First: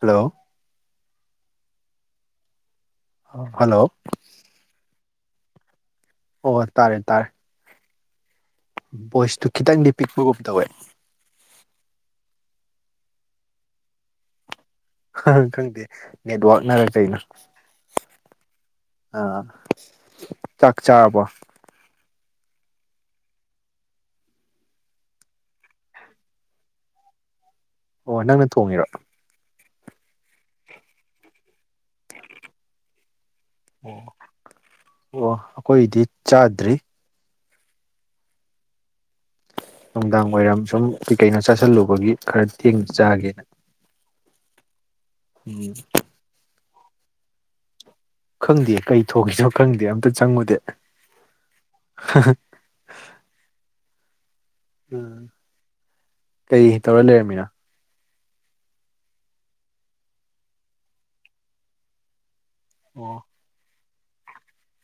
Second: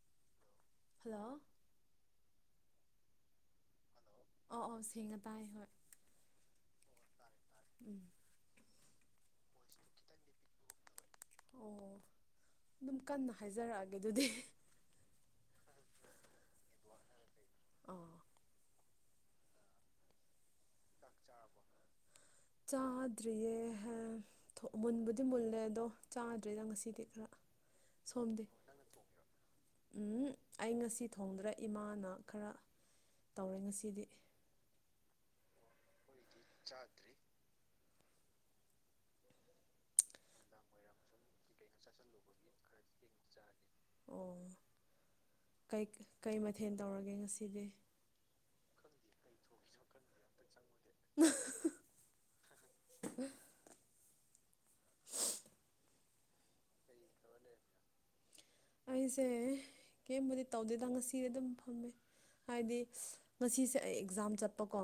Hello hello hello ꯑꯣ ꯑꯣꯁꯦꯡꯅ ꯇꯥꯏ ꯍꯣꯏ ꯑꯣ ꯇꯥꯔꯦ ꯇꯥꯔꯦ ꯎꯝ ꯚꯣꯏꯁꯇꯨ ꯈꯤꯇꯪꯗꯤ ꯄꯤꯛꯄꯒꯨꯝ ꯇꯧꯋꯦ ꯑꯣ ꯑꯗꯨꯝ ꯀꯟꯅ ꯍꯥꯏꯖꯔꯛꯑꯒꯦ ꯑꯗꯨꯗꯤ ꯈꯪꯗꯦ ꯅꯦꯠꯋꯥꯛꯅꯔ ꯀꯩꯅꯣ ꯑ ꯑ ꯆꯥꯛ ꯆꯥꯔꯕ‌ꯣ ꯆꯥꯗ꯭ꯔꯤꯌꯦ ꯍ‌ꯦ ꯊ‌ꯣꯛ ꯃꯨꯟꯕꯨꯗꯤ ꯃꯨꯜꯂꯦ ꯑꯗꯣ ꯆꯥꯗ꯭ꯔꯤꯗ ꯉꯁꯤꯗꯤ ꯈꯔ ꯑꯣ ꯁꯣꯝꯗꯤ ꯅꯪꯅ ꯊꯣꯡꯉꯤꯔꯣ ꯎꯝ ꯑꯩ ꯉꯁꯤ ꯊꯣꯡꯗ꯭ꯔ‌ꯦ ꯏꯃꯥꯅ ꯈꯔ ꯇꯧꯔꯦ ꯑꯣ ꯉꯁꯤꯗꯤ ꯑꯣ ꯑꯩꯈꯣꯏꯒꯤꯗꯤ ꯆꯥꯗ꯭ꯔꯤ ꯅꯨꯡꯗꯥꯡ ꯋꯥꯏꯔꯝ ꯁꯨꯝ ꯀꯩꯀꯩꯅꯣ ꯆꯥꯁꯤꯜꯂꯨꯕꯒꯤ ꯈꯔ ꯊꯦꯡꯅ ꯆꯥꯒꯦꯅ ꯑꯣ ꯎꯝ ꯀꯩ ꯀꯩ ꯃꯊꯦꯟ ꯇꯧꯔꯒꯦ ꯉꯁꯤꯗꯤ ꯈꯪꯗꯤꯌ‌ꯦ ꯀꯩ ꯊꯣꯛꯒꯤꯅꯣ ꯈꯪꯗꯦ ꯑꯝꯇ ꯆꯪꯉꯨꯗꯦ [inaudible] ꯎꯝ ꯀꯩ ꯇꯧꯔ ꯂꯩꯔꯝꯃꯤꯅ‌ꯣ ꯑꯩꯁꯦ ꯀꯦꯝꯕꯨꯗꯤ ꯇꯧꯗ‌ꯦꯗ ꯉꯁꯤ ꯑꯗꯨꯝ ꯐꯝꯃꯦ ꯍꯥꯏꯗꯤ ꯑꯣ ꯉꯁꯤꯁꯦ ꯑꯩ ꯑꯦꯛꯖꯥꯝ ꯆꯠꯄꯀꯣ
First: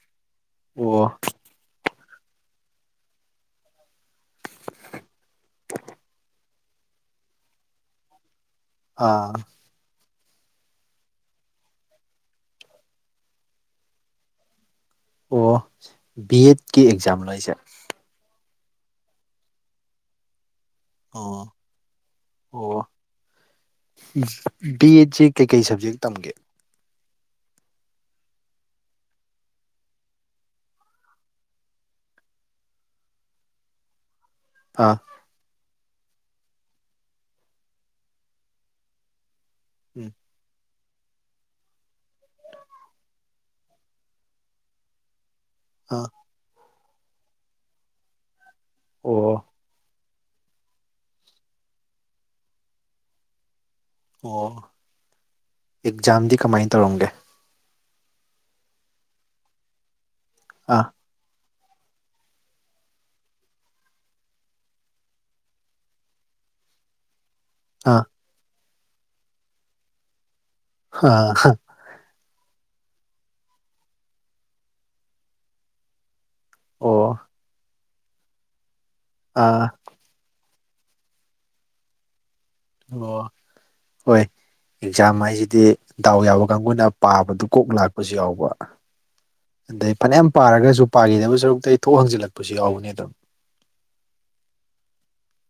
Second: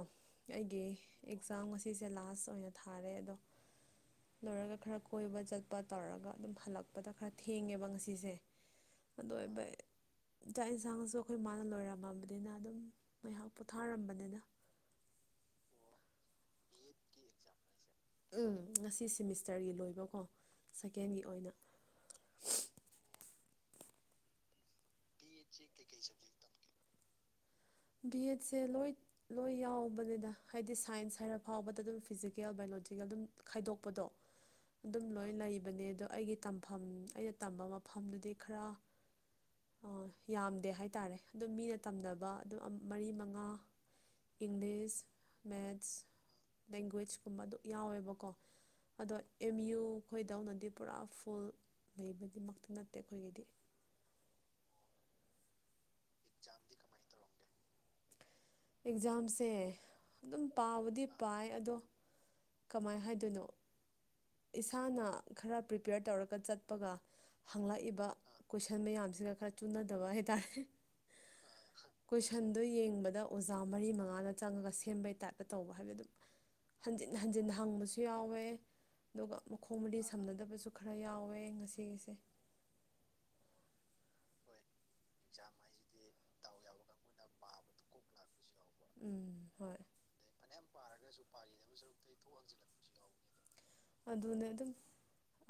ꯑꯩꯒꯤ ꯑꯣ ꯑꯦꯛꯖꯥꯝ ꯉꯁꯤ ꯍꯤꯖ‌ꯦ ꯂꯥꯁ ꯑꯣꯏꯅ ꯊꯥꯔꯦ ꯑꯗꯣ ꯂꯣꯏꯔꯒ ꯈꯔ ꯀꯣꯏꯕ ꯆꯠꯄ ꯇꯧꯔꯒ ꯑꯗꯨꯝ ꯍꯜꯂꯛꯄꯗ ꯈꯔ ꯊꯦꯡꯉꯦꯕ ꯉꯁꯤꯁꯦ ꯑꯥ ꯑꯗꯨ ꯑꯣꯏꯕꯩ ꯆꯥꯛ ꯏꯟꯁꯥꯡꯉꯁꯨ ꯑꯩꯈꯣꯏ ꯃꯥꯅ ꯂꯣꯏꯔꯝꯃꯕꯅꯤꯅ ꯑꯗꯨꯝ ꯉꯥꯏꯍꯥꯛ ꯄꯣꯊꯥꯔꯝꯕꯅꯤꯗ ꯑꯣ ꯕꯤ ꯑꯦꯠꯀꯤ ꯑꯦꯛꯖꯥꯝꯂ‌ꯣ ꯍꯥꯏꯁꯦ ꯎꯝ ꯉꯁꯤ ꯁꯤꯃꯤꯁꯇ꯭ꯔꯒꯤ ꯂꯣꯏꯕꯀꯣ ꯁꯦꯀꯦꯟꯒꯤ ꯑꯣ ꯑꯣꯏꯅ ꯑꯣ ꯕꯤ ꯑꯦꯠꯁꯤ ꯀꯩꯀꯩ ꯁꯞꯖꯦꯛ ꯇꯝꯒꯦ ꯕꯤꯑꯦꯠꯁꯦ ꯂꯣꯏ ꯂꯣꯏ ꯌꯥꯎꯕꯅꯤꯗ ꯍꯥꯏꯗꯤ ꯁꯥꯏꯟ꯭ꯁ ꯍꯥꯏꯔꯐꯥꯎꯕꯗ ꯑꯗꯨꯝ ꯐꯤꯖꯤꯀꯦꯜ ꯕꯥꯏꯂꯣꯖꯤꯀꯦꯜ ꯑꯗꯨꯝ ꯈꯥꯏꯗꯣꯛꯄꯗꯣ [inaudible] ꯑꯗꯨꯝ ꯂꯣꯏ ꯂꯩ ꯕꯅꯦ ꯑꯗ‌ꯣ ꯑꯩꯒꯤ ꯇꯝꯐꯝ ꯑꯩꯅ ꯇꯝꯕ ꯃꯐꯝꯗꯨꯗꯤ ꯈꯔ ꯑ ꯎꯝ ꯌꯥꯝꯗꯦ ꯍꯥꯏꯇꯥꯔꯦ ꯑꯗꯨ ꯃꯤꯅ ꯇꯝꯅꯕ ꯑꯗꯨ ꯃꯔꯤ ꯃꯉꯥ ꯏꯪꯂꯤꯁ ꯃꯦꯠꯁ ꯑꯥ ꯂꯦꯡꯒ꯭ꯋꯦꯖꯀꯨꯝꯕꯗꯨ ꯌꯥꯎꯋꯦꯕꯀꯣ ꯑꯗꯣ ꯑꯣ ꯑꯦꯝ ꯌꯨ ꯈꯣꯏꯗꯧꯅꯗꯤ ꯄꯨꯔꯥ ꯐꯨꯜ ꯂꯩꯕꯗꯤꯃꯛꯇꯤ ꯅꯠꯇꯦ ꯑꯩꯈꯣꯏꯒꯤꯗꯤ ꯑꯣ ꯑꯦꯛꯖꯥꯝꯗꯤ ꯀꯃꯥꯏ ꯇꯧꯔꯝꯒꯦ ꯑꯦꯛꯖꯥꯝꯁꯦ ꯑꯗꯨꯝ ꯑꯥ ꯄꯥꯕꯗꯤ ꯄꯥꯏ ꯑꯗꯣ ꯀꯃꯥꯏ ꯍꯥꯏꯗꯣꯏꯅꯣ ꯏꯁꯥꯅ ꯈꯔ ꯄ꯭ꯔꯤꯄꯦꯌꯔ ꯇꯧꯔꯒ ꯆꯠꯄꯒ ꯑꯥ ꯍꯪꯂꯛꯏꯕ ꯀꯣꯏꯁꯟ ꯃꯌꯥꯝꯁꯤꯒ ꯈꯔ ꯆꯨꯅꯗꯕ ꯍꯥꯏꯇꯥꯔꯦ ꯑꯥ ꯍꯥ ꯀꯣꯏꯁꯟꯗꯨ ꯌꯦꯡꯕꯗ ꯑꯣꯖꯥ ꯃꯔꯤ ꯃꯉꯥꯅ ꯆꯪꯉꯒ ꯁꯦꯝꯕꯩ ꯇꯥꯏꯞꯇ ꯇꯧꯕ ꯍꯥꯏꯕꯗꯤ ꯑꯗꯨꯝ ꯍꯟꯖꯤꯟ ꯑꯣ ꯍꯟꯖꯤꯟ ꯍꯪꯕꯁꯨ ꯌꯥꯎꯋꯦ ꯑꯗꯨꯒ ꯑꯥ ꯃꯈꯣꯡ ꯃꯔꯤ ꯁꯝꯅꯗꯕꯁꯨ ꯈꯔ ꯌꯥꯎꯋꯦ ꯉꯁꯤꯒꯤꯁꯦ ꯑꯣ ꯍꯣꯏ ꯑꯦꯛꯖꯥꯝ ꯍꯥꯏꯁꯤꯗꯤ ꯗꯥꯎ ꯌꯥꯕ ꯀꯥꯡꯕꯨꯅ ꯄꯥꯕꯗꯨ ꯀꯣꯛ ꯂꯥꯛꯄꯁꯨ ꯌꯥꯎꯕ ꯎꯝ ꯍꯣꯏ ꯑꯗꯩ ꯐꯅꯌꯥꯝ ꯄꯥꯔꯒꯁꯨ ꯄꯥꯈꯤꯗꯕ ꯁꯔꯨꯛꯇꯩ ꯊꯣꯛ ꯍꯪꯖꯤꯜꯂꯛꯄꯁꯨ ꯌꯥꯎꯕꯅꯦ ꯑꯗꯨꯝ ꯑꯗꯨꯅꯦ ꯑꯗꯨꯝ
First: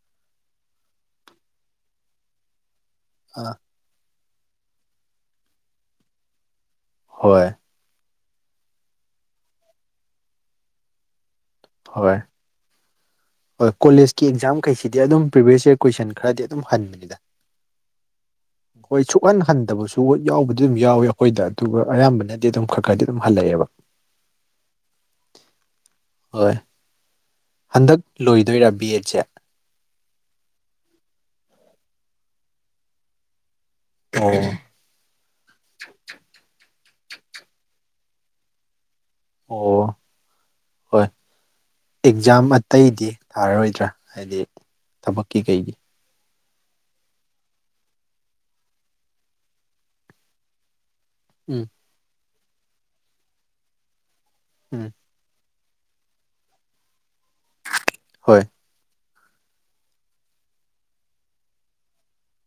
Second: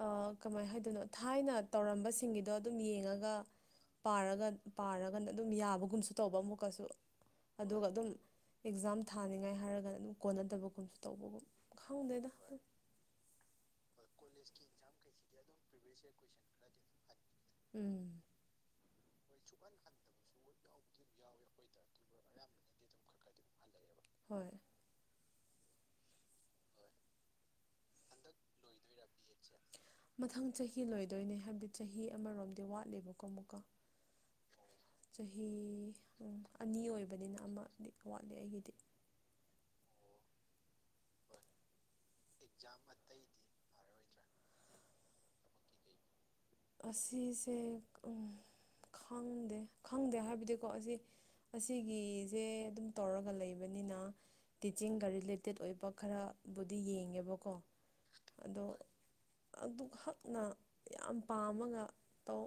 ꯑꯥ ꯀꯃꯥꯏ ꯍꯥꯏꯗꯣꯏꯅꯣ ꯊꯥꯏꯅ ꯇꯧꯔꯝꯕꯁꯤꯡꯒꯤꯗꯣ ꯑꯗꯨꯝ ꯌꯦꯡꯉꯒ ꯑꯥ ꯄꯥꯔꯒ ꯄꯥꯔꯒꯅ ꯑꯗꯨꯝ ꯌꯥꯕꯒꯨꯝꯁꯨ ꯇꯧꯕ ꯑꯃꯨꯛꯀꯁꯨ ꯍꯣꯏ ꯑꯗꯨꯒ ꯑꯗꯨꯝ ꯑꯦꯛꯖꯥꯝ ꯊꯥꯅꯤꯡꯉꯥꯏ ꯍꯥꯏꯔꯒꯅ ꯑꯗꯨꯝ ꯀꯣꯟꯅꯗꯕꯒꯨꯝꯁꯨ ꯇꯧꯕꯒꯨꯝ ꯍꯣꯏ ꯈꯪꯗꯦꯗ ꯍꯣꯏ ꯀꯣꯂꯦꯖꯀꯤ ꯑꯦꯛꯖꯥꯝꯈꯩꯁꯤꯗꯤ ꯑꯗꯨꯝ ꯄ꯭ꯔꯤꯚꯤꯌꯁ ꯏꯌꯥꯔ ꯀꯣꯏꯁꯟ ꯈꯔꯗꯤ ꯑꯗꯨꯝ ꯍꯟꯕꯅꯤꯗ ꯎꯝ ꯍꯣꯏ ꯁꯨꯍꯟ ꯍꯟꯗꯕꯁꯨ ꯍꯣꯏ ꯌꯥꯎꯕꯗꯤ ꯑꯗꯨꯝ ꯌꯥꯎꯏ ꯑꯩꯈꯣꯏꯗ ꯑꯗꯨꯒ ꯑꯌꯥꯝꯕꯅꯗꯤ ꯑꯗꯨꯝ ꯈꯔ ꯈꯔꯗꯤ ꯑꯗꯨꯝ ꯍꯜꯂꯛꯑꯦꯕ ꯍꯣꯏ ꯍꯣꯏ ꯍꯟꯗꯛ ꯂꯣꯏꯗꯣꯏꯔꯥ ꯕꯤ ꯑꯦꯠꯁꯦ ꯃꯊꯪ ꯆꯍꯤ ꯂꯣꯏꯗꯣꯏꯅꯦ ꯍꯥꯏꯕꯗꯤ ꯆꯍꯤ ꯑꯃꯔꯣꯝꯗꯤ ꯋꯥꯠꯂꯦꯕꯀꯣ ꯑꯃꯨꯛꯀ ꯑꯣ ꯆꯍꯤ ꯑꯅꯤ ꯑꯣꯏꯕꯅꯤꯅ ꯑꯃꯗꯤ ꯋꯥꯠꯂꯤ ꯑꯩꯒꯤꯗꯤ ꯑꯣ ꯍꯣꯏ ꯑꯦꯛꯖꯥꯝ ꯑꯇꯩꯗꯤ ꯊꯥꯔꯔꯣꯏꯗ꯭ꯔꯥ ꯍꯥꯏꯗꯤ ꯊꯕꯛꯀꯤ ꯀꯩꯒꯤ ꯑꯁꯤꯁꯦ ꯈꯪꯗꯦ ꯈꯪꯗꯦ ꯍꯥꯏꯕꯗꯤꯀꯣ ꯑꯁꯤ ꯎꯝ ꯑꯁꯤꯒꯤꯁꯦ ꯑꯗꯨꯝ ꯇꯧꯔꯒ ꯂꯩꯕꯅꯤꯅ ꯎꯝ ꯇꯤꯆꯤꯡꯒ ꯔꯤꯂꯦ ꯇꯦꯠ ꯑꯣꯏꯕ ꯈꯔꯕꯨꯗꯤ ꯌꯦꯡꯉꯦꯕꯀꯣ ꯍꯣꯏ ꯑꯗꯣ ꯑꯗꯨꯈꯛꯅ ꯌꯥꯝ ꯄꯥꯝꯃꯒ ꯇꯧ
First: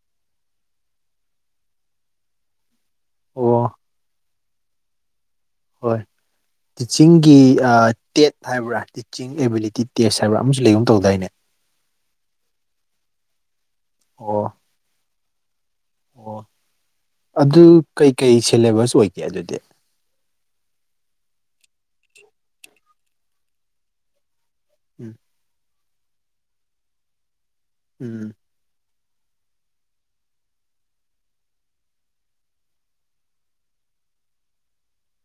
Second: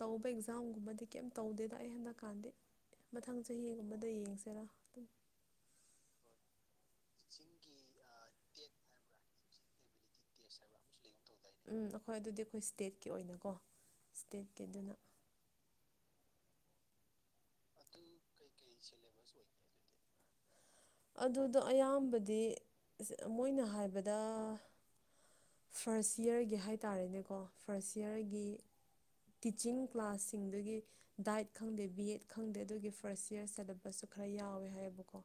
ꯇꯧꯕ ꯑꯦꯛꯖꯥꯝꯒꯨꯝꯕꯗꯤ ꯀꯩꯝ ꯇꯧꯗꯦꯗ ꯑꯩ ꯍꯟꯗꯛ ꯀꯥꯟꯗꯤ ꯃꯊꯪ ꯑꯣ ꯆꯍꯤꯒꯨꯝꯕꯗ ꯌꯦꯡꯁꯤꯔꯥ ꯑꯗꯨ ꯍꯣꯏ ꯇꯤꯆꯤꯡꯒꯤ ꯑꯥ ꯇꯦꯠ ꯍꯥꯏꯕ꯭ꯔꯥ ꯇꯤꯆꯤꯡ ꯑꯦꯕꯤꯂꯤꯇꯤ ꯇꯦꯁ ꯍꯥꯏꯕ꯭ꯔ ꯑꯃꯁꯨ ꯂꯩꯒꯨꯝ ꯇꯧꯗꯥꯏꯅꯦ ꯎꯝ ꯑꯩꯈꯣꯏ ꯑꯗꯨꯗꯤ ꯑꯩꯈꯣꯏ ꯁ꯭ꯇꯦꯠꯀꯤ ꯑꯣꯏꯅꯀꯣ ꯑꯣ ꯁ꯭ꯇꯦꯠꯀꯤ ꯑꯗꯨꯅ ꯑꯣ ꯑꯗꯨ ꯀꯩꯀꯩ ꯁꯦꯂꯦꯕꯁ ꯑꯣꯏꯒꯦ ꯑꯗꯨꯗꯤ ꯑꯗꯨꯗꯣ ꯑꯌꯥꯝꯕꯗꯤ ꯑꯁ ꯃꯣꯏꯅ ꯍꯥꯏꯕꯗ [inaudible] ꯐꯥꯔꯁ ꯏꯌꯥꯔꯒꯤ ꯍꯥꯏ ꯇꯥꯔꯦꯅꯦꯀꯣ ꯐꯥꯔꯁ ꯎꯝ ꯏꯌꯥꯔꯒꯤ ꯇꯤꯆꯤꯡ ꯀ꯭ꯂꯥꯁꯁꯤꯡꯗꯒꯤ ꯗꯥꯏꯠ ꯈꯪꯗꯦ ꯕꯤ ꯑꯦꯗ ꯈꯪꯗꯦ ꯑꯗꯨꯒꯤ ꯐꯥꯔꯁ ꯌꯔ ꯁꯦꯂꯦꯕꯁꯁꯨ ꯈꯔ ꯌꯥꯎꯋꯦ ꯍꯥꯏꯌꯦꯕꯀꯣ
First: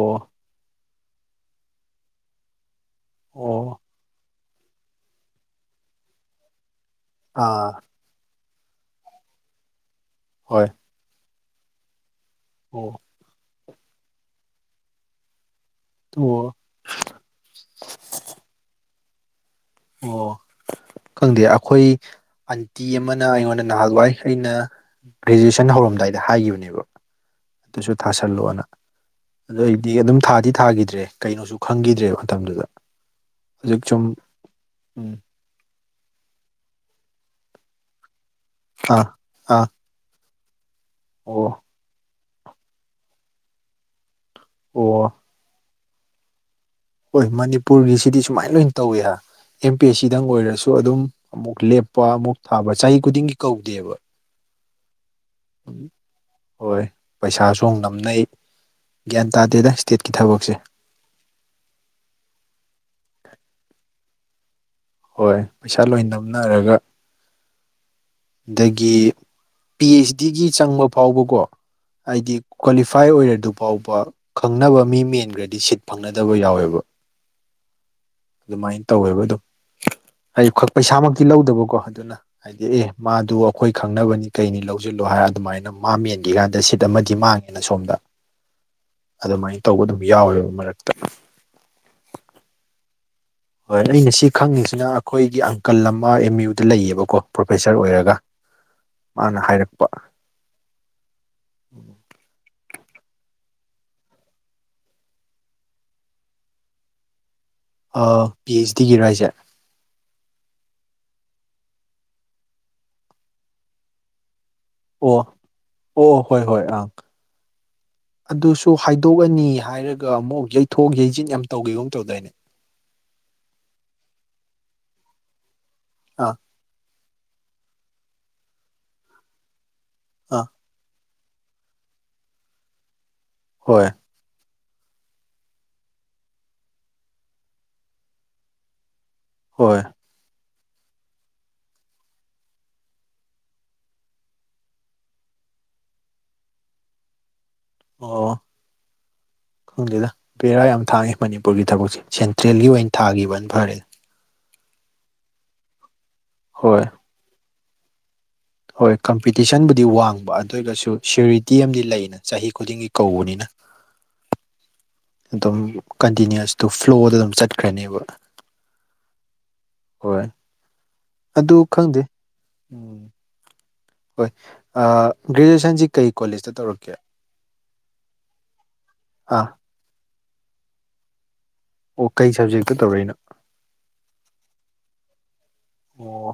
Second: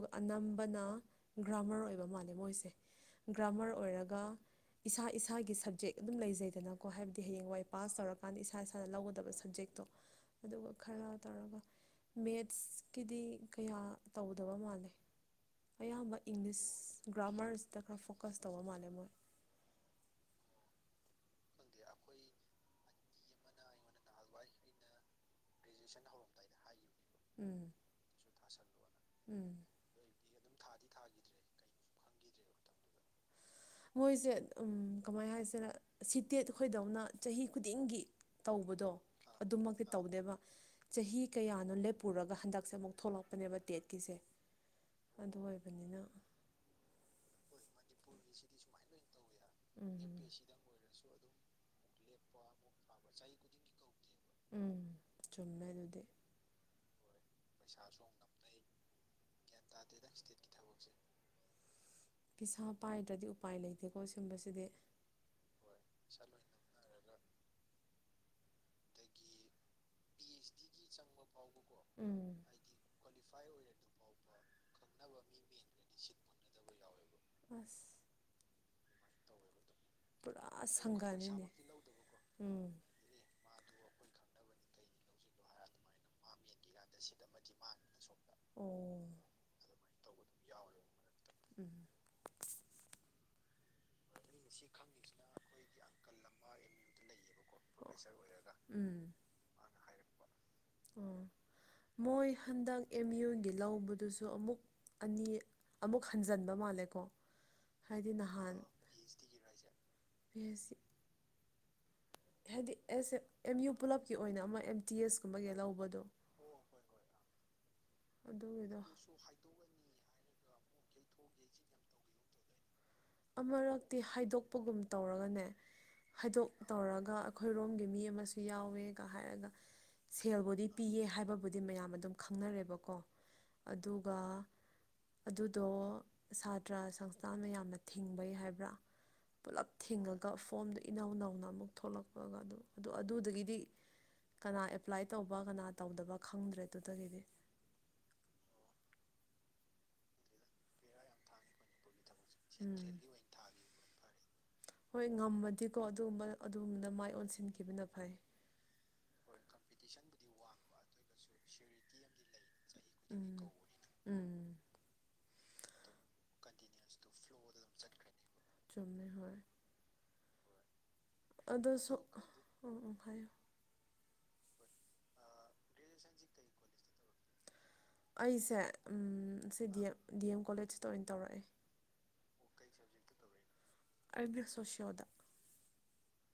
ꯑꯣ ꯑꯅꯝꯕꯅ ꯒ꯭ꯔꯥꯝꯃꯔ ꯑꯣꯏꯕ ꯃꯥꯜꯂꯦ ꯃꯣꯏꯁꯦ ꯑꯣ ꯒ꯭ꯔꯥꯝꯃꯔ ꯑꯣꯏꯔꯒ ꯏꯁꯥ ꯏꯁꯥꯒꯤ ꯁꯞꯖꯦꯛ ꯑꯗꯨꯝ ꯂꯩꯖꯩꯗꯅ ꯀꯣ ꯍꯥꯏꯕꯗꯤ ꯍꯌꯦꯡꯋꯥꯏ ꯑꯥ ꯄꯥꯁ ꯇꯧꯔꯀꯥꯟꯗ ꯏꯁꯥ ꯏꯁꯥꯅ ꯂꯧꯒꯗꯕ ꯁꯞꯖꯦꯛꯇꯣ ꯍꯣꯏ ꯑꯗꯨꯒ ꯈꯔ ꯇꯧꯔꯒ ꯃꯦꯠꯁ ꯑꯣꯝ ꯗꯤ ꯀꯌꯥ ꯇꯧꯗꯕ ꯃꯥꯜꯂꯦ ꯑꯌꯥꯝꯕ ꯑꯣ ꯏꯪꯂꯤꯁ ꯒ꯭ꯔꯥꯝꯃꯔꯁꯤꯗ ꯈꯔ ꯐꯣꯀꯁ ꯇꯧꯕ ꯃꯥꯜꯂꯦ ꯃꯣꯏ ꯑꯣ ꯈꯪꯗꯦ ꯑꯩꯈꯣꯏ ꯑꯟꯇꯤ ꯇꯤ ꯑꯃꯅ ꯑꯩꯉꯣꯟꯗ ꯅꯍꯥꯟꯋꯥꯏ ꯑꯩꯅ ꯒ꯭ꯔꯦꯖꯨꯑꯦꯁꯟ ꯍꯧꯔꯝꯗꯥꯏꯗ ꯍꯥꯏꯈꯤꯕꯅꯦꯕ ꯎꯝ ꯇꯁꯨ ꯊꯥꯁꯜꯂꯣꯅ ꯎꯝ ꯑꯗꯨ ꯗꯤ ꯑꯗꯨꯝ ꯊꯥꯗꯤ ꯊꯥꯈꯤꯗ꯭ꯔꯦ ꯀꯩꯅꯣꯁꯨ ꯈꯪꯈꯤꯗ꯭ꯔꯦ ꯃꯇꯝꯗꯨꯗ ꯍꯧꯖꯤꯛ ꯁꯨꯝ ꯃꯣꯏꯁꯦ ꯎꯝ ꯀꯃꯥꯏ ꯍꯥꯏꯁꯤꯅ ꯁꯤꯇꯦꯠ ꯈꯣꯏꯗꯧꯅ ꯆꯍꯤ ꯈꯨꯗꯤꯡꯒꯤ ꯇꯧꯕꯗꯣ ꯑꯥ ꯑꯥ ꯑꯗꯨꯃꯛꯇꯤ ꯇꯧꯗꯦꯕ ꯆꯍꯤ ꯑꯣ ꯀꯌꯥꯅꯣ ꯂꯦꯞ ꯄꯨꯔꯒ ꯍꯟꯗꯛꯁꯦ ꯑꯃꯨꯛ ꯊꯣꯛꯂꯛꯄꯅꯦꯕ ꯇꯦꯠꯀꯤꯁꯦ ꯑꯣ ꯑꯗꯨ ꯑꯣꯏꯕꯅꯤꯅ ꯍꯣꯏ ꯃꯅꯤꯄꯨꯔꯒꯤꯁꯤꯗꯤ ꯁꯨꯃꯥꯏꯅ ꯂꯣꯏꯅ ꯇꯧꯋꯤꯗ ꯑꯦꯝ ꯄꯤ ꯑꯦꯁ ꯎꯝ ꯁꯤꯗꯪ ꯑꯣꯏꯔꯁꯨ ꯑꯗꯨꯝ ꯑꯃꯨꯛ ꯂꯦꯞ ꯂꯨꯄꯥꯃꯨꯛ ꯊꯥꯕ ꯆꯍꯤ ꯈꯨꯗꯤꯡꯒꯤ ꯀꯧꯗꯦꯕ ꯎꯝ ꯆꯨꯝꯃꯦ ꯑꯗꯨꯗꯤ ꯍꯣꯏ ꯄꯩꯁꯥꯁꯨ ꯅꯝꯅꯩ ꯒ꯭ꯌꯥꯟ ꯇꯥꯗꯦꯗ ꯏꯁꯇꯦꯠꯀꯤ ꯊꯕꯛꯁꯦ ꯄꯤꯁꯥ ꯄꯥꯏꯗ꯭ꯔꯗꯤ ꯎꯄꯥꯏ ꯂꯩꯇꯦꯀꯣ ꯁꯤꯒꯨꯝꯕꯁꯤꯗꯤ ꯍꯣꯏ ꯄꯩꯁꯥ ꯂꯣꯏ ꯅꯝꯅꯔꯒ ꯑꯗꯒꯤ ꯄꯤ ꯑꯩꯆ ꯗꯤꯒꯤ ꯆꯪꯕ ꯐꯥꯎꯕꯀꯣ ꯍꯥꯏꯗꯤ ꯎꯝ ꯀ꯭ꯋꯥꯂꯤꯐꯥꯏ ꯑꯣꯏꯔꯗꯨ ꯐꯥꯎꯕ ꯈꯪꯅꯕ ꯃꯤ ꯃꯦꯟꯈ꯭ꯔꯗꯤ ꯁꯤꯠ ꯐꯪꯅꯗꯕ ꯌꯥꯎꯋꯦꯕ ꯑꯁ ꯑꯗꯨꯃꯥꯏꯅ ꯇꯧꯋꯦꯕ ꯑꯗꯨꯝ ꯄꯨꯔꯥ ꯍꯥꯏꯗꯤ ꯄꯩꯁꯥꯃꯛꯇꯤ ꯁꯪꯒꯅꯤꯅꯦ ꯂꯧꯗꯕꯀꯣ ꯑꯗꯨꯅ ꯍꯥꯏꯗꯤ ꯎꯝ ꯑꯦ ꯃꯥꯗꯨ ꯑꯩꯈꯣꯏ ꯈꯪꯅꯕꯅꯤ ꯀꯩꯅꯤ ꯂꯧꯁꯤꯜꯂꯨ ꯍꯥꯏꯔ ꯑꯗꯨꯃꯥꯏꯅ ꯃꯥ ꯃꯦꯟꯈꯤ ꯀꯥꯟꯗ ꯁꯤꯠ ꯑꯃꯗꯤ ꯃꯥꯡꯉꯦꯅ ꯁꯣꯝꯗ ꯑꯨꯝ ꯑꯗꯨꯃꯥꯏꯅ ꯇꯧꯕ ꯑꯗꯨꯝ ꯌꯥꯎꯋꯦꯕ ꯃꯔꯛꯇ ꯎꯝ ꯍꯣꯏ ꯑꯩꯅ ꯁꯤ ꯈꯪꯉꯤꯁꯤꯅ ꯑꯩꯈꯣꯏꯒꯤ ꯑꯪꯀꯜ ꯑꯃ ꯑꯦꯝ ꯌꯨꯗ ꯂꯩꯌꯦꯕꯀꯣ ꯄ꯭ꯔꯣꯐꯦꯁꯔ ꯑꯣꯏꯔꯒ ꯎꯝ ꯃꯥꯅ ꯍꯥꯏꯔꯛꯄ ꯑꯣ ꯃꯣꯏ ꯍꯟꯗꯛ ꯑꯦꯝ ꯌꯨꯒꯤ ꯂꯧꯕꯗꯨꯁꯨ ꯑꯃꯨꯛ ꯑꯅꯤ ꯑꯃꯨꯛ ꯍꯟꯖꯟꯕ ꯃꯥꯜꯂꯦꯀꯣ ꯍꯥꯏꯗꯤ ꯅꯍꯥꯟ ꯄꯤ ꯑꯩꯆ ꯗꯤꯒꯤꯔ ꯍꯥꯏꯁꯦ [inaudible] ꯍꯥꯏꯗꯤ ꯑꯦꯁ ꯑꯦ ꯑꯦꯝ ꯌꯨ ꯄꯨꯂꯞꯀꯤ ꯑꯣꯏꯅ ꯑꯃ ꯑꯦꯝ ꯇꯤ ꯑꯣ ꯑꯦꯁ ꯀꯨꯝꯕꯒꯤ ꯂꯧꯕꯗꯣ ꯑꯣ ꯍꯣꯏ ꯍꯣꯏ ꯑꯪ ꯑꯗꯨꯁꯨ ꯑꯗꯨꯒꯤꯗꯣ ꯍꯥꯏꯗꯣꯛꯑꯅꯤ ꯍꯥꯏꯔꯒ ꯑꯃꯨꯛ ꯌꯩꯊꯣꯛ ꯌꯩꯖꯤꯟ ꯌꯥꯝ ꯇꯧꯒꯤꯒꯨꯝ ꯇꯧꯗꯏꯅꯦ ꯑꯃꯔꯛꯇꯤ ꯍꯥꯏꯗꯣꯛꯄꯒꯨꯝ ꯇꯧꯔꯒꯅꯦ ꯑꯥ ꯍꯥꯏꯗꯣꯛ ꯇꯧꯔꯒ ꯑꯩꯈꯣꯏꯔꯣꯝꯒꯤ ꯃꯤ ꯑꯃꯁꯨ ꯌꯥꯎꯋꯦꯒ ꯍꯥꯏꯔꯒ ꯑꯥ ꯁꯦꯜꯕꯨꯗꯤ ꯄꯤꯌꯦ ꯍꯥꯏꯕ ꯕꯨꯗꯤ ꯃꯌꯥꯝ ꯑꯗꯨꯝ ꯈꯪꯅꯔꯦꯕꯀꯣ ꯍꯣꯏ ꯑꯗꯨ ꯒꯥ ꯑꯗꯨꯗꯣ ꯁꯥꯇ꯭ꯔ ꯁꯪꯁꯊꯥꯟꯅ ꯃꯥꯌꯥꯝꯅ ꯊꯤꯡꯕꯩ ꯍꯥꯏꯕ꯭ꯔꯥ ꯄꯨꯂꯞ ꯍꯣꯏ ꯊꯤꯡꯉꯒꯥ ꯒ ꯐꯣꯝꯗꯣ ꯏꯅꯎ ꯅꯧꯅ ꯑꯃꯨꯛ ꯊꯣꯛꯂꯛꯄꯒ ꯑꯗꯨ ꯑꯗꯨ ꯑꯗꯨꯗꯒꯤꯗꯤ ꯀꯅꯥ ꯑꯦꯄ꯭ꯂꯥꯏ ꯇꯧꯕ ꯀꯅꯥ ꯇꯧꯗꯕ ꯈꯪꯗ꯭ꯔꯦ ꯑꯗꯨꯗꯒꯤꯗꯤ ꯑꯣ ꯈꯪꯗꯦꯗ ꯄꯦꯕꯔ ꯌꯥꯝ ꯊꯥꯒꯦ ꯃꯅꯤꯄꯨꯔꯒꯤ ꯊꯕꯛꯁꯦ ꯁꯦꯟꯇ꯭ꯔꯦꯜꯒꯤ ꯑꯣꯏꯅ ꯎꯝ ꯊꯥꯒꯤꯕꯅ ꯐꯔꯦ ꯍꯣꯏ ꯉꯝꯃꯗꯤꯀꯣ ꯑꯗꯨꯒꯨꯝꯕ ꯍꯣꯏ ꯑꯗꯨꯝꯗ ꯃꯥꯏ ꯑꯣꯟꯁꯤꯟꯈꯤꯕꯅ ꯐꯩ ꯍꯣꯏ ꯀꯝꯄꯤꯇꯤꯁꯟꯕꯨꯗꯤ ꯋꯥꯡꯕ ꯑꯗꯨ ꯑꯣꯏꯒꯁꯨ ꯁꯨꯌꯔꯤꯇꯤ ꯑꯃꯗꯤ ꯂꯩꯅ ꯆꯍꯤ ꯈꯨꯗꯤꯡꯒꯤ ꯎꯝ ꯀꯧꯕꯅꯤꯅ ꯎꯝ ꯑꯗꯨꯝ ꯀꯟꯇꯤꯅꯤ꯭ꯨꯁꯇꯨ ꯐ꯭ꯂꯣꯗ ꯑꯗꯨꯝ ꯆꯠꯈ꯭ꯔꯅꯦꯕ ꯆꯝꯃꯦ ꯍꯣꯏ ꯍꯣꯏ ꯑꯗꯨ ꯑꯗꯣ ꯁꯣ ꯈꯪꯗꯦ ꯎꯝ ꯍꯣꯏ ꯑꯥ ꯒ꯭ꯔꯦꯖꯨꯌꯦꯁꯟꯁꯤ ꯀꯩ ꯀꯣꯂꯦꯖꯇ ꯇꯧꯔꯛꯀꯦ ꯑꯩꯁꯦ ꯑꯥ ꯁꯤ ꯒꯤ ꯑꯝ ꯗꯤ ꯑꯦꯝ ꯀꯣꯂꯦꯖꯇ ꯑꯣꯏꯅ ꯇꯧꯔꯛꯑꯦ ꯑꯣ ꯀꯩ ꯁꯕꯖꯦꯛꯇ ꯇꯧꯔꯛꯏꯅꯣ ꯑꯩꯗꯤ ꯁꯣꯁꯤꯌꯣꯗ ꯑꯣ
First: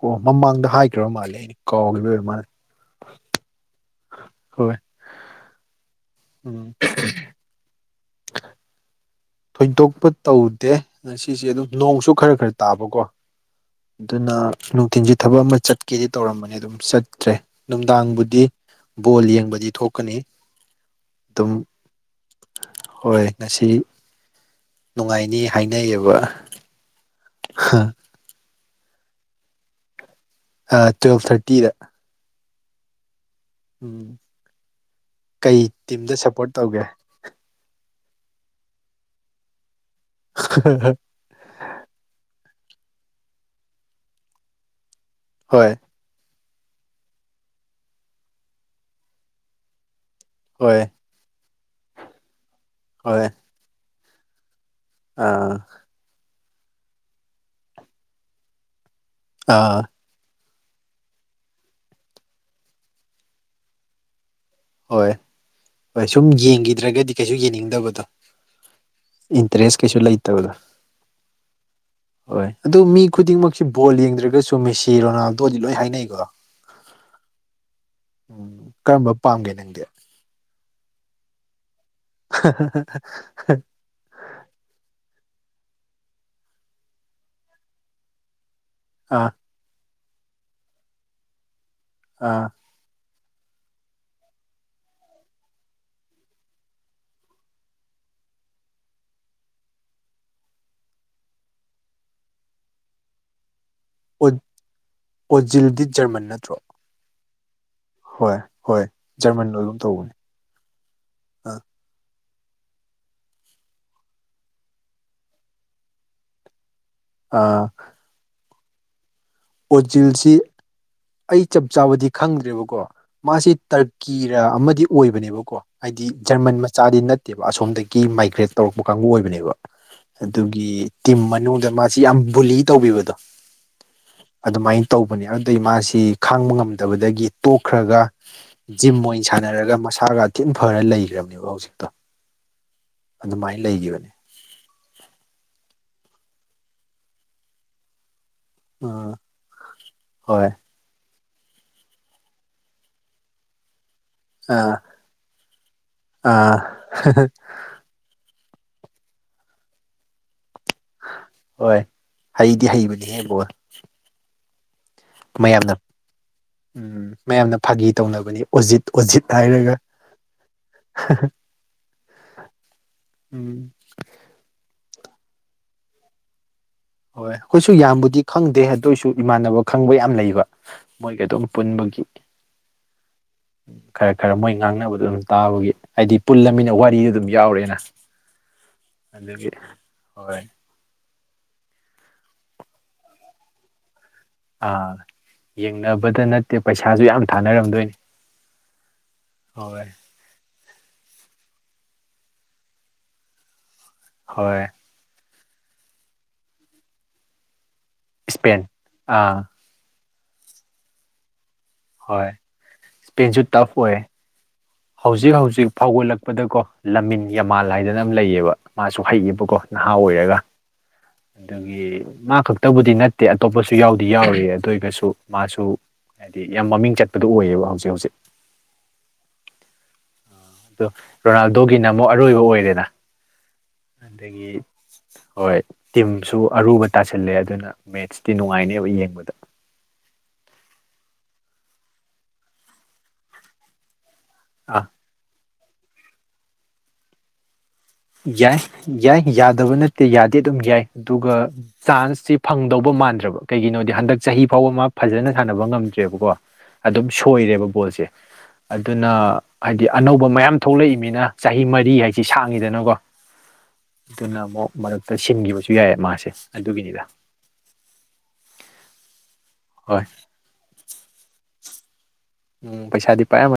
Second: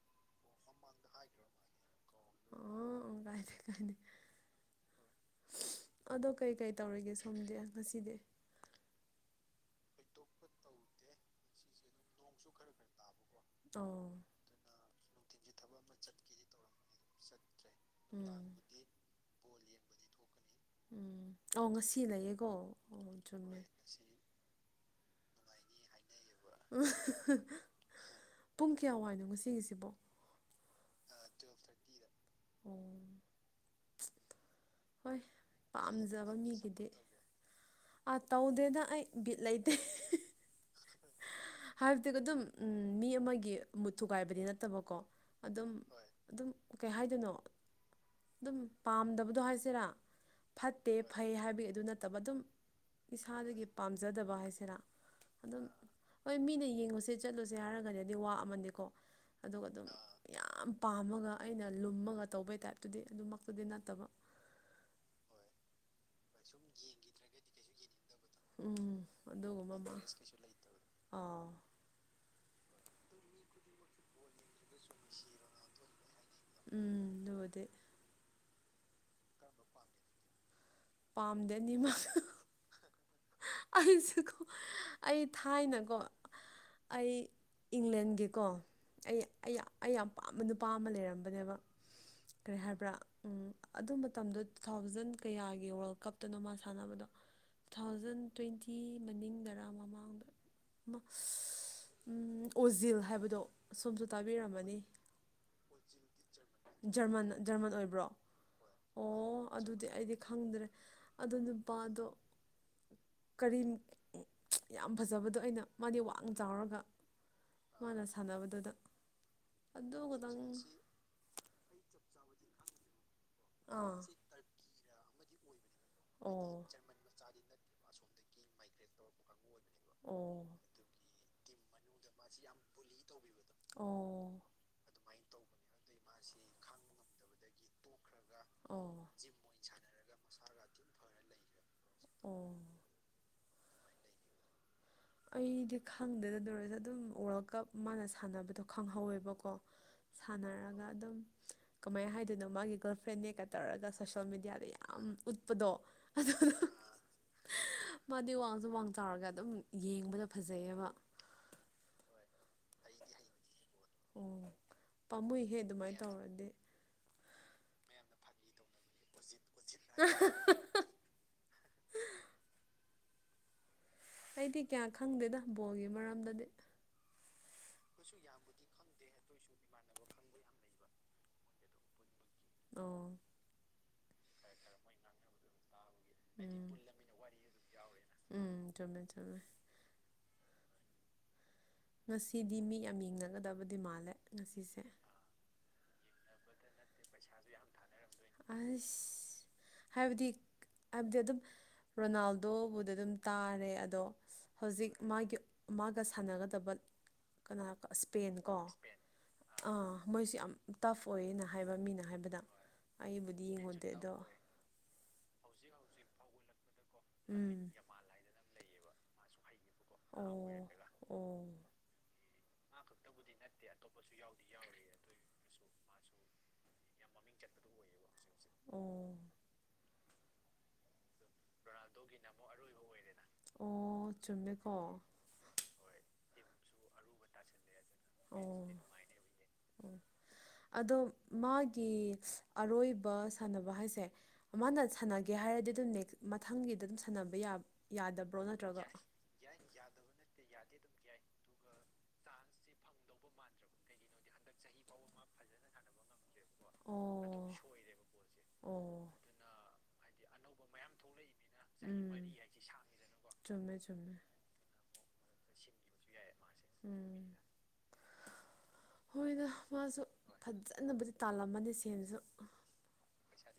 ꯑꯣ ꯃꯃꯥꯡꯗ ꯍꯥꯏꯒꯔꯕ ꯃꯥꯜꯂꯦ ꯑꯩꯅ ꯀꯥꯎꯒꯤꯕꯥ ꯑꯣꯏꯕ ꯃꯥꯜꯂꯦ ꯑ ꯀꯥꯏꯗꯦ ꯀꯥꯏꯗꯦ ꯍꯣꯏ ꯑꯗꯤ ꯀꯩꯀꯩ ꯎꯝ ꯇꯧꯔꯤꯒꯦ ꯁꯣꯝꯗꯤ ꯉꯁꯤꯗꯤ ꯊꯣꯏꯗꯣꯛꯄ ꯇꯧꯗꯦ ꯉꯁꯤꯁꯦ ꯑꯗꯨꯝ ꯅꯣꯡꯁꯨ ꯈꯔ ꯈꯔ ꯇꯥꯕꯀꯣ ꯑꯣ ꯑꯗꯨꯅ ꯅꯨꯡꯊꯤꯟꯁꯤ ꯊꯕꯛ ꯑꯃ ꯆꯠꯀꯦꯗꯤ ꯇꯧꯔꯝꯕꯅꯤ ꯑꯗꯨꯝ ꯆꯠꯇ꯭ꯔꯦ ꯅꯨꯡꯗꯥꯡꯕꯨꯗꯤ ꯎꯝ ꯕꯣꯜ ꯌꯦꯡꯕꯗꯤ ꯊꯣꯛꯀꯅꯤ ꯎꯝ ꯑꯗꯨꯝ ꯑꯥꯎ ꯉꯁꯤ ꯂꯩꯌꯦꯀꯣ ꯑꯣ ꯍꯣꯏ ꯆꯨꯝꯦ ꯉꯁꯤ ꯅꯨꯡꯉꯥꯏꯅꯤ ꯍꯥꯏꯅꯩꯌꯦꯕ ꯑꯍꯥꯍꯥ ꯍ ꯄꯨꯡ ꯀꯌꯥ ꯋꯥꯏꯅꯣ ꯉꯁꯤꯒꯤꯁꯤꯕꯣ ꯑꯥ ꯇꯨꯋꯦꯜꯞ ꯊꯥꯔꯇꯤꯗ ꯑꯣ ꯎꯝ ꯍꯣꯏ ꯀꯩ ꯇꯤꯝꯗ ꯄꯥꯝꯖꯕ ꯁꯞꯄꯣꯔꯠ ꯇꯧꯒꯦ ꯃꯤꯒꯤꯗꯤ ꯑꯥ ꯇꯧꯗꯦꯗꯥ ꯑꯩ ꯕꯤꯠ ꯂꯩꯇꯦ [inaudible] ꯍꯥꯏꯕꯗꯤ ꯑꯗꯨꯝ ꯎꯝ ꯃꯤ ꯑꯃꯒꯤ ꯃꯨꯠ ꯊꯨꯒꯥꯏꯕꯗꯤ ꯅꯠꯇꯕꯀꯣ ꯑꯗꯨꯝ ꯍꯣꯏ ꯑꯗꯨꯝ ꯀꯩ ꯍꯥꯏꯗꯣꯏꯅꯣ ꯑꯗꯨꯝ ꯄꯥꯝꯗꯕꯗꯣ ꯍꯥꯏꯁꯤꯔꯥ ꯍꯣꯏ ꯐꯠꯇꯦ ꯐꯩ ꯍꯥꯏꯕꯒꯤ ꯑꯗꯨ ꯅꯠꯇꯕ ꯑꯗꯨꯝ ꯍꯣꯏ ꯏꯁꯥꯗꯒꯤ ꯄꯥꯝꯖꯗꯕ ꯍꯥꯏꯁꯤꯔꯥ ꯑꯥ ꯑꯗꯨꯝ ꯍꯣꯏ ꯃꯤꯅ ꯌꯦꯡꯉꯨꯁꯦ ꯆꯠꯂꯨꯁꯦ ꯍꯥꯏꯔꯒꯗꯤ ꯑꯗꯨꯗꯤ ꯋꯥ ꯑꯃꯅꯤꯀꯣ ꯑꯗꯨꯒ ꯑꯥ ꯑꯗꯨꯝ ꯌꯥꯝ ꯄꯥꯝꯃꯒ ꯑꯩꯅ ꯂꯨꯝꯃꯒ ꯇꯧꯕꯩ ꯇꯥꯏꯞꯇꯨꯗꯤ ꯑꯗꯨꯃꯛꯇꯨꯗꯤ ꯅꯠꯇꯕ ꯍꯣꯏ ꯍꯣꯏ ꯁꯨꯝ ꯌꯦꯡꯒꯤꯗ꯭ꯔꯒꯗꯤ ꯀꯩꯁꯨ ꯌꯦꯡꯅꯤꯡꯗꯕꯗꯣ ꯎꯝ ꯑꯗꯨꯒꯨꯝꯕ ꯏꯟꯇꯔꯦꯁ ꯑꯃꯥ ꯀꯩꯁꯨ ꯂꯩꯇꯕꯗꯣ ꯍꯣꯏ ꯑꯗꯨ ꯃꯤ ꯈꯨꯗꯤꯡꯃꯛꯁꯨ ꯕꯣꯜ ꯌꯦꯡꯗ꯭ꯔꯒꯁꯨ ꯇꯨ ꯃꯦꯁꯤ ꯔꯣꯅꯥꯜꯗꯣꯗꯤ ꯂꯣꯏ ꯍꯥꯏꯅꯩꯀꯣ ꯎꯝ ꯑꯗꯨꯕꯨꯗꯤ ꯎꯝ ꯀꯔꯝꯕ ꯄꯥꯝꯒꯦ ꯅꯪꯗꯤ ꯄꯥꯃꯗꯦ ꯑꯅꯤꯃꯛ ꯑꯍꯥ ꯍꯥ ꯍꯥ ꯍꯥ ꯑꯩꯁꯨ ꯀꯣ ꯑꯩ ꯊꯥꯏꯅꯀꯣ ꯑꯩ ꯏꯪꯂꯦꯟꯒꯤꯀꯣ ꯑꯩ ꯑꯥ ꯑꯩ ꯑꯩ ꯌꯥꯝ ꯄꯥꯝꯕ ꯅꯨꯄꯥ ꯑꯃ ꯂꯩꯔꯝꯕꯅꯦꯕ꯫ ꯑ ꯀꯔꯤ ꯍꯥꯏꯕ꯭ꯔꯥ ꯎꯝ ꯑꯗꯨ ꯃꯇꯝꯗꯣ ꯇꯨ ꯊꯥꯎꯖꯟ ꯀꯌꯥꯒꯤ ꯋꯥꯔꯜ ꯀꯞꯇꯅꯣ ꯃꯥ ꯁꯥꯟꯅꯕꯗꯣ꯫ ꯇꯨ ꯊꯥꯎꯖꯟ ꯇ꯭ꯋꯦꯟꯇꯤ ꯃꯅꯤꯡꯗꯔꯥ ꯃꯃꯥꯡꯗ ꯃꯁ ꯑꯣꯖꯤꯜ ꯍꯥꯏꯕꯗꯣ ꯑꯁꯣꯝꯁꯨ ꯇꯥꯕꯤꯔꯝꯃꯅꯤ ꯑꯣꯖꯤꯜꯗꯤ ꯖꯔꯃꯟ ꯅꯠꯇ꯭ꯔꯣ ꯖꯔꯃꯟ ꯖꯔꯃꯟ ꯑꯣꯏꯕ ꯭ꯕꯔꯣ ꯍꯣꯏ ꯍꯣꯏ ꯑꯣ ꯖꯔꯃꯟ ꯑꯣꯏꯒꯨꯝ ꯑꯗꯨꯗꯤ ꯇꯧꯕꯅꯦ ꯑꯩꯗꯤ ꯈꯪꯗ꯭ꯔꯦ ꯑꯗꯨ ꯑ ꯅꯨꯄꯥꯗꯣ ꯀꯔꯤ ꯎꯝ ꯌꯥꯝ ꯐꯖꯕꯗꯣ ꯑꯩꯅ ꯃꯥꯗꯤ ꯋꯥꯡꯅ ꯆꯥꯎꯔꯒ ꯑꯥ ꯃꯥꯅ ꯁꯥꯟꯅꯕꯗꯨꯗ꯫ ꯑꯗꯨ ꯑꯣꯖꯤꯜꯁꯤ ꯈꯇꯪ ꯑꯩ ꯆꯞ ꯆꯥꯕꯗꯤ ꯈꯪꯗ꯭ꯔꯦꯕꯀꯣ꯫ ꯃꯥꯁꯤ ꯇꯔꯀꯤ ꯔ ꯑꯃꯗꯤ ꯑꯣꯏꯕꯅꯦꯕꯀꯣ꯫ ꯍꯥꯏꯗꯤ ꯖꯔꯃꯟ ꯃꯆꯥꯗꯤ ꯅꯠꯇꯦꯕ ꯑꯁꯣꯝꯗꯒꯤ ꯃꯥꯏꯒ꯭ꯔꯦꯠ ꯇꯧꯔꯛꯄ ꯀꯥꯡꯕꯨ ꯑꯣꯏꯕꯅꯦꯕ꯫ ꯑꯣ ꯑꯗꯨꯒꯤ ꯇꯤꯝ ꯃꯅꯨꯡꯗ ꯃꯥꯁꯤ ꯌꯥꯝ ꯕꯨꯂꯤ ꯇꯧꯕꯤꯕꯗꯣ꯫ ꯑꯣ ꯑꯗꯨꯃꯥꯏ ꯇꯧꯕꯅꯦ ꯑꯗꯨꯗꯩ ꯃꯥꯁꯤ ꯈꯥꯡꯕ ꯉꯝꯗꯕꯗꯒꯤ ꯇꯣꯛꯈ꯭ꯔꯒ꯫ ꯖꯤꯝ ꯑꯣ ꯑꯣꯏꯅ ꯁꯥꯟꯅꯔꯒ ꯃꯁꯥꯒ ꯊꯤꯟ ꯐꯔ ꯂꯩꯈ꯭ꯔꯕꯅꯦꯕ ꯍꯧꯖꯤꯛꯇꯣ꯫ ꯑꯣ ꯑꯗꯨꯃꯥꯏ ꯂꯩꯒꯤꯕꯅꯤ꯫ ꯑꯩꯗꯤ ꯈꯪꯗꯦꯗ ꯗꯨ ꯑꯣꯏꯔꯁꯨ ꯑꯗꯨꯝ ꯋꯥꯔꯜ ꯀꯞ ꯃꯥꯅ ꯁꯥꯟꯅꯕꯗꯣ꯫ ꯑ ꯈꯪꯍꯧꯋꯦꯕꯀꯣ ꯍꯣꯏ ꯁꯥꯟꯅꯔꯒ ꯑꯗꯨꯝ ꯀꯃꯥꯏ ꯍꯥꯏꯗꯣꯏꯅꯣ ꯃꯥꯒꯤ ꯒꯔꯜꯐ꯭ꯔꯦꯟ ꯅꯦꯒ ꯇꯧꯔꯒ ꯁꯣꯁꯦꯜ ꯃꯦꯗꯤꯌꯥꯗ ꯑꯥ ꯌꯥꯝ ꯎꯠꯄꯗꯣ ꯑꯗꯨꯗꯨ ꯑꯥ ꯍ ꯃꯥꯗꯤ ꯋꯥꯡꯁꯨ ꯋꯥꯡ ꯆꯥꯎꯔꯒ ꯑꯗꯨꯝ ꯌꯦꯡꯕꯗ ꯐꯖꯩꯑꯕ꯫ ꯍꯣꯏ ꯍꯩꯗꯤ ꯍꯩꯕꯅꯤꯌꯦ ꯕꯣꯜ꯫ ꯑꯣ ꯄꯥꯝꯃꯨꯏꯍꯦ ꯃꯌꯥꯝꯅ ꯑꯗꯨꯃꯥꯏ ꯇꯧꯔꯗꯤ꯫ ꯎꯝ ꯃꯌꯥꯝꯅ ꯐꯥꯒꯤ ꯇꯧꯅꯕꯅꯤ ꯑꯣꯖꯤꯠ ꯑꯣꯖꯤꯠ ꯍꯥꯏꯔꯒ ꯍꯥꯍꯥ ꯎꯝ ꯑꯩꯗꯤ ꯀꯌꯥ ꯈꯪꯗꯦꯗ ꯕꯣꯜꯒꯤ ꯃꯔꯝꯗꯗꯤ꯫ ꯍꯣꯏ ꯑꯈꯣꯏꯁꯨ ꯌꯥꯝꯕꯨꯗꯤ ꯈꯪꯗꯦ ꯑꯗꯨꯏꯁꯨ ꯏꯃꯥꯟꯅꯕ ꯈꯪꯕ ꯌꯥꯝ ꯂꯩꯕ ꯃꯣꯏꯒ ꯑꯗꯨꯝ ꯄꯨꯟꯕꯒꯤ꯫ ꯑꯣ ꯈꯔ ꯈꯔ ꯃꯣꯏ ꯉꯥꯡꯅꯕꯗꯣ ꯑꯗꯨꯝ ꯇꯥꯕꯒꯤ꯫ ꯍꯥꯏꯗꯤ ꯄꯨꯜꯂꯃꯤꯅ ꯎꯝ ꯋꯥꯔꯤꯗ ꯑꯗꯨꯝ ꯌꯥꯎꯔꯦꯅ ꯎꯝ ꯆꯨꯝꯃꯦ ꯆꯨꯝꯃꯦ ꯑꯗꯨꯒꯤ ꯍꯣꯏ ꯉꯁꯤꯗꯤ ꯃꯤ ꯌꯥꯝ ꯌꯦꯡꯅꯒꯗꯕꯗꯤ ꯃꯥꯜꯂꯦ꯫ ꯉꯁꯤꯁꯦ ꯑꯥ ꯌꯦꯡꯅꯕꯗ ꯅꯠ ꯄꯩꯁꯥꯗꯨ ꯌꯝ ꯊꯥꯅꯔꯛꯇꯣꯏꯅꯤ ꯍꯣꯏ ꯑꯁ ꯍꯥꯏꯕꯗꯤ ꯍꯥꯏꯕꯗꯤ ꯑꯗꯨꯝ ꯔꯣꯅꯥꯜꯗꯣꯕꯨꯗꯤ ꯑꯗꯨꯝ ꯇꯥꯔꯦ ꯑꯗꯣ ꯍꯣꯏ ꯍꯧꯖꯤꯛ ꯃꯥꯒꯤ꯫ ꯃꯥꯒ ꯁꯥꯟꯅꯒꯗꯕ ꯀꯅꯥ ꯀ ꯏꯁꯄꯦꯟ ꯀꯣ꯫ ꯑꯥ ꯑꯥ ꯃꯣꯏꯁꯦ ꯌꯥꯝ ꯇꯐ ꯑꯣꯏꯌꯦꯅ ꯍꯥꯏꯕ ꯃꯤꯅ ꯍꯣꯏ ꯍꯥꯏꯕꯗ ꯏꯁꯄꯦꯟꯁꯨ ꯑꯩꯕꯨꯗꯤ ꯇꯐ ꯌꯦꯡꯉꯨꯗꯦ ꯑꯣꯏ ꯗꯣ ꯍꯧꯖꯤꯛ ꯍꯧꯖꯤꯛ ꯐꯥꯎꯒꯠꯂꯛꯄꯗꯀꯣ꯫ ꯂꯝꯃꯤꯟ ꯎꯝ ꯌꯥꯝꯃꯥꯥꯜ ꯍꯥꯏꯗꯅ ꯑꯃ ꯂꯩꯌꯦꯕ ꯃꯥꯁꯨ ꯍꯩꯌꯦꯕꯀꯣ ꯅꯍꯥ ꯑꯣꯏꯔꯒ꯫ ꯑꯣ ꯑꯣ꯫ ꯑꯗꯨꯒꯤ ꯃꯥ ꯈꯛꯇꯕꯨꯗꯤ ꯅꯠꯇꯦ ꯑꯇꯣꯞꯄꯁꯨ ꯌꯥꯎꯗꯤ ꯌꯥꯎꯔꯤ ꯑꯗꯨ ꯑꯣꯏꯒꯁꯨ꯫ ꯃꯥꯁꯨ ꯍꯥꯏꯗꯤ ꯌꯥꯝ ꯃꯃꯤꯡ ꯆꯠꯄꯗꯨ ꯑꯣꯏꯌꯦꯕ ꯍꯧꯖꯤꯛ ꯍꯧꯖꯤꯛ꯫ ꯑꯣ꯫ ꯑꯗꯨ ꯔꯣꯅꯥꯜꯗꯣꯒꯤꯅ ꯑꯃꯨꯛ ꯑꯔꯣꯏꯕ ꯑꯣꯏꯔꯦꯅ꯫ ꯑꯣ ꯑꯗꯒꯤ ꯆꯨꯝꯃꯦꯀꯣ꯫ ꯍꯣꯏ ꯇꯤꯝꯁꯨ ꯑꯔꯨꯕ ꯇꯥꯁꯤꯜꯂꯦ ꯑꯗꯨꯅ ꯃꯦꯠꯁꯇꯤ ꯅꯨꯡꯉꯥꯏꯅꯦꯕ ꯌꯦꯡꯕꯗ꯫ ꯍꯧꯖꯤꯛ ꯑꯣ ꯑꯗꯣ ꯃꯥꯒꯤ ꯑꯔꯣꯏꯕ ꯁꯥꯟꯅꯕ ꯍꯥꯏꯁꯦ꯫ ꯃꯥꯅ ꯑꯥ ꯁꯥꯟꯅꯒꯦ ꯍꯥꯏꯔꯗꯤ ꯑꯗꯨꯝ ꯅꯦꯛ ꯃꯊꯪꯒꯤꯗ ꯑꯗꯨꯝ ꯁꯥꯟꯅꯕ ꯌꯥꯕ ꯌꯥꯏ ꯌꯥꯏ ꯌꯥꯗꯕ ꯅꯠꯇꯦ ꯌꯥꯗꯤ ꯑꯗꯨꯝ ꯌꯥꯏ ꯑꯗꯨꯒ ꯆꯥꯟꯁꯇꯤ ꯐꯪꯗꯧꯕ ꯃꯥꯟꯗ꯭ꯔꯕ ꯀꯩꯒꯤꯅꯣꯗꯤ ꯍꯟꯗꯛ ꯆꯍꯤ ꯐꯥꯎꯕ ꯃꯥ ꯐꯖꯅ ꯁꯥꯟꯅꯕ ꯉꯝꯗ꯭ꯔꯦꯕꯀꯣ꯫ ꯑꯗꯨꯝ ꯁꯣꯏꯔꯦꯕ ꯕꯣꯜꯁꯦ ꯑꯗꯨꯅ ꯍꯥꯏꯗꯤ ꯑꯅꯧꯕ ꯃꯌꯥꯝ ꯊꯣꯛꯂꯛꯏꯝꯃꯤꯅ ꯆꯍꯤ ꯃꯔꯤ ꯍꯥꯏꯁꯤ ꯁꯥꯡꯉꯤꯗ ꯅꯀꯣ ꯆꯨꯝꯃꯦ ꯆꯨꯝꯃꯦ ꯑꯗꯨꯅ ꯑꯃꯣꯛ ꯃꯔꯛꯇ ꯁꯤꯟꯒꯤꯕꯁꯨ ꯌꯥꯏꯌꯦ ꯃꯥꯁꯤ ꯑꯗꯨꯒꯤꯅꯤꯗ꯫ ꯎꯝ ꯍꯣꯏꯗ ꯃꯥꯁꯨ ꯍꯣꯏ ꯐꯠꯖꯅꯕꯨꯗꯤ ꯇꯥꯜꯂꯝꯃꯅꯤ ꯁꯦꯟꯁꯨ꯫ ꯎꯝ ꯄꯩꯁꯥꯗꯤ ꯄꯥꯏꯝꯃ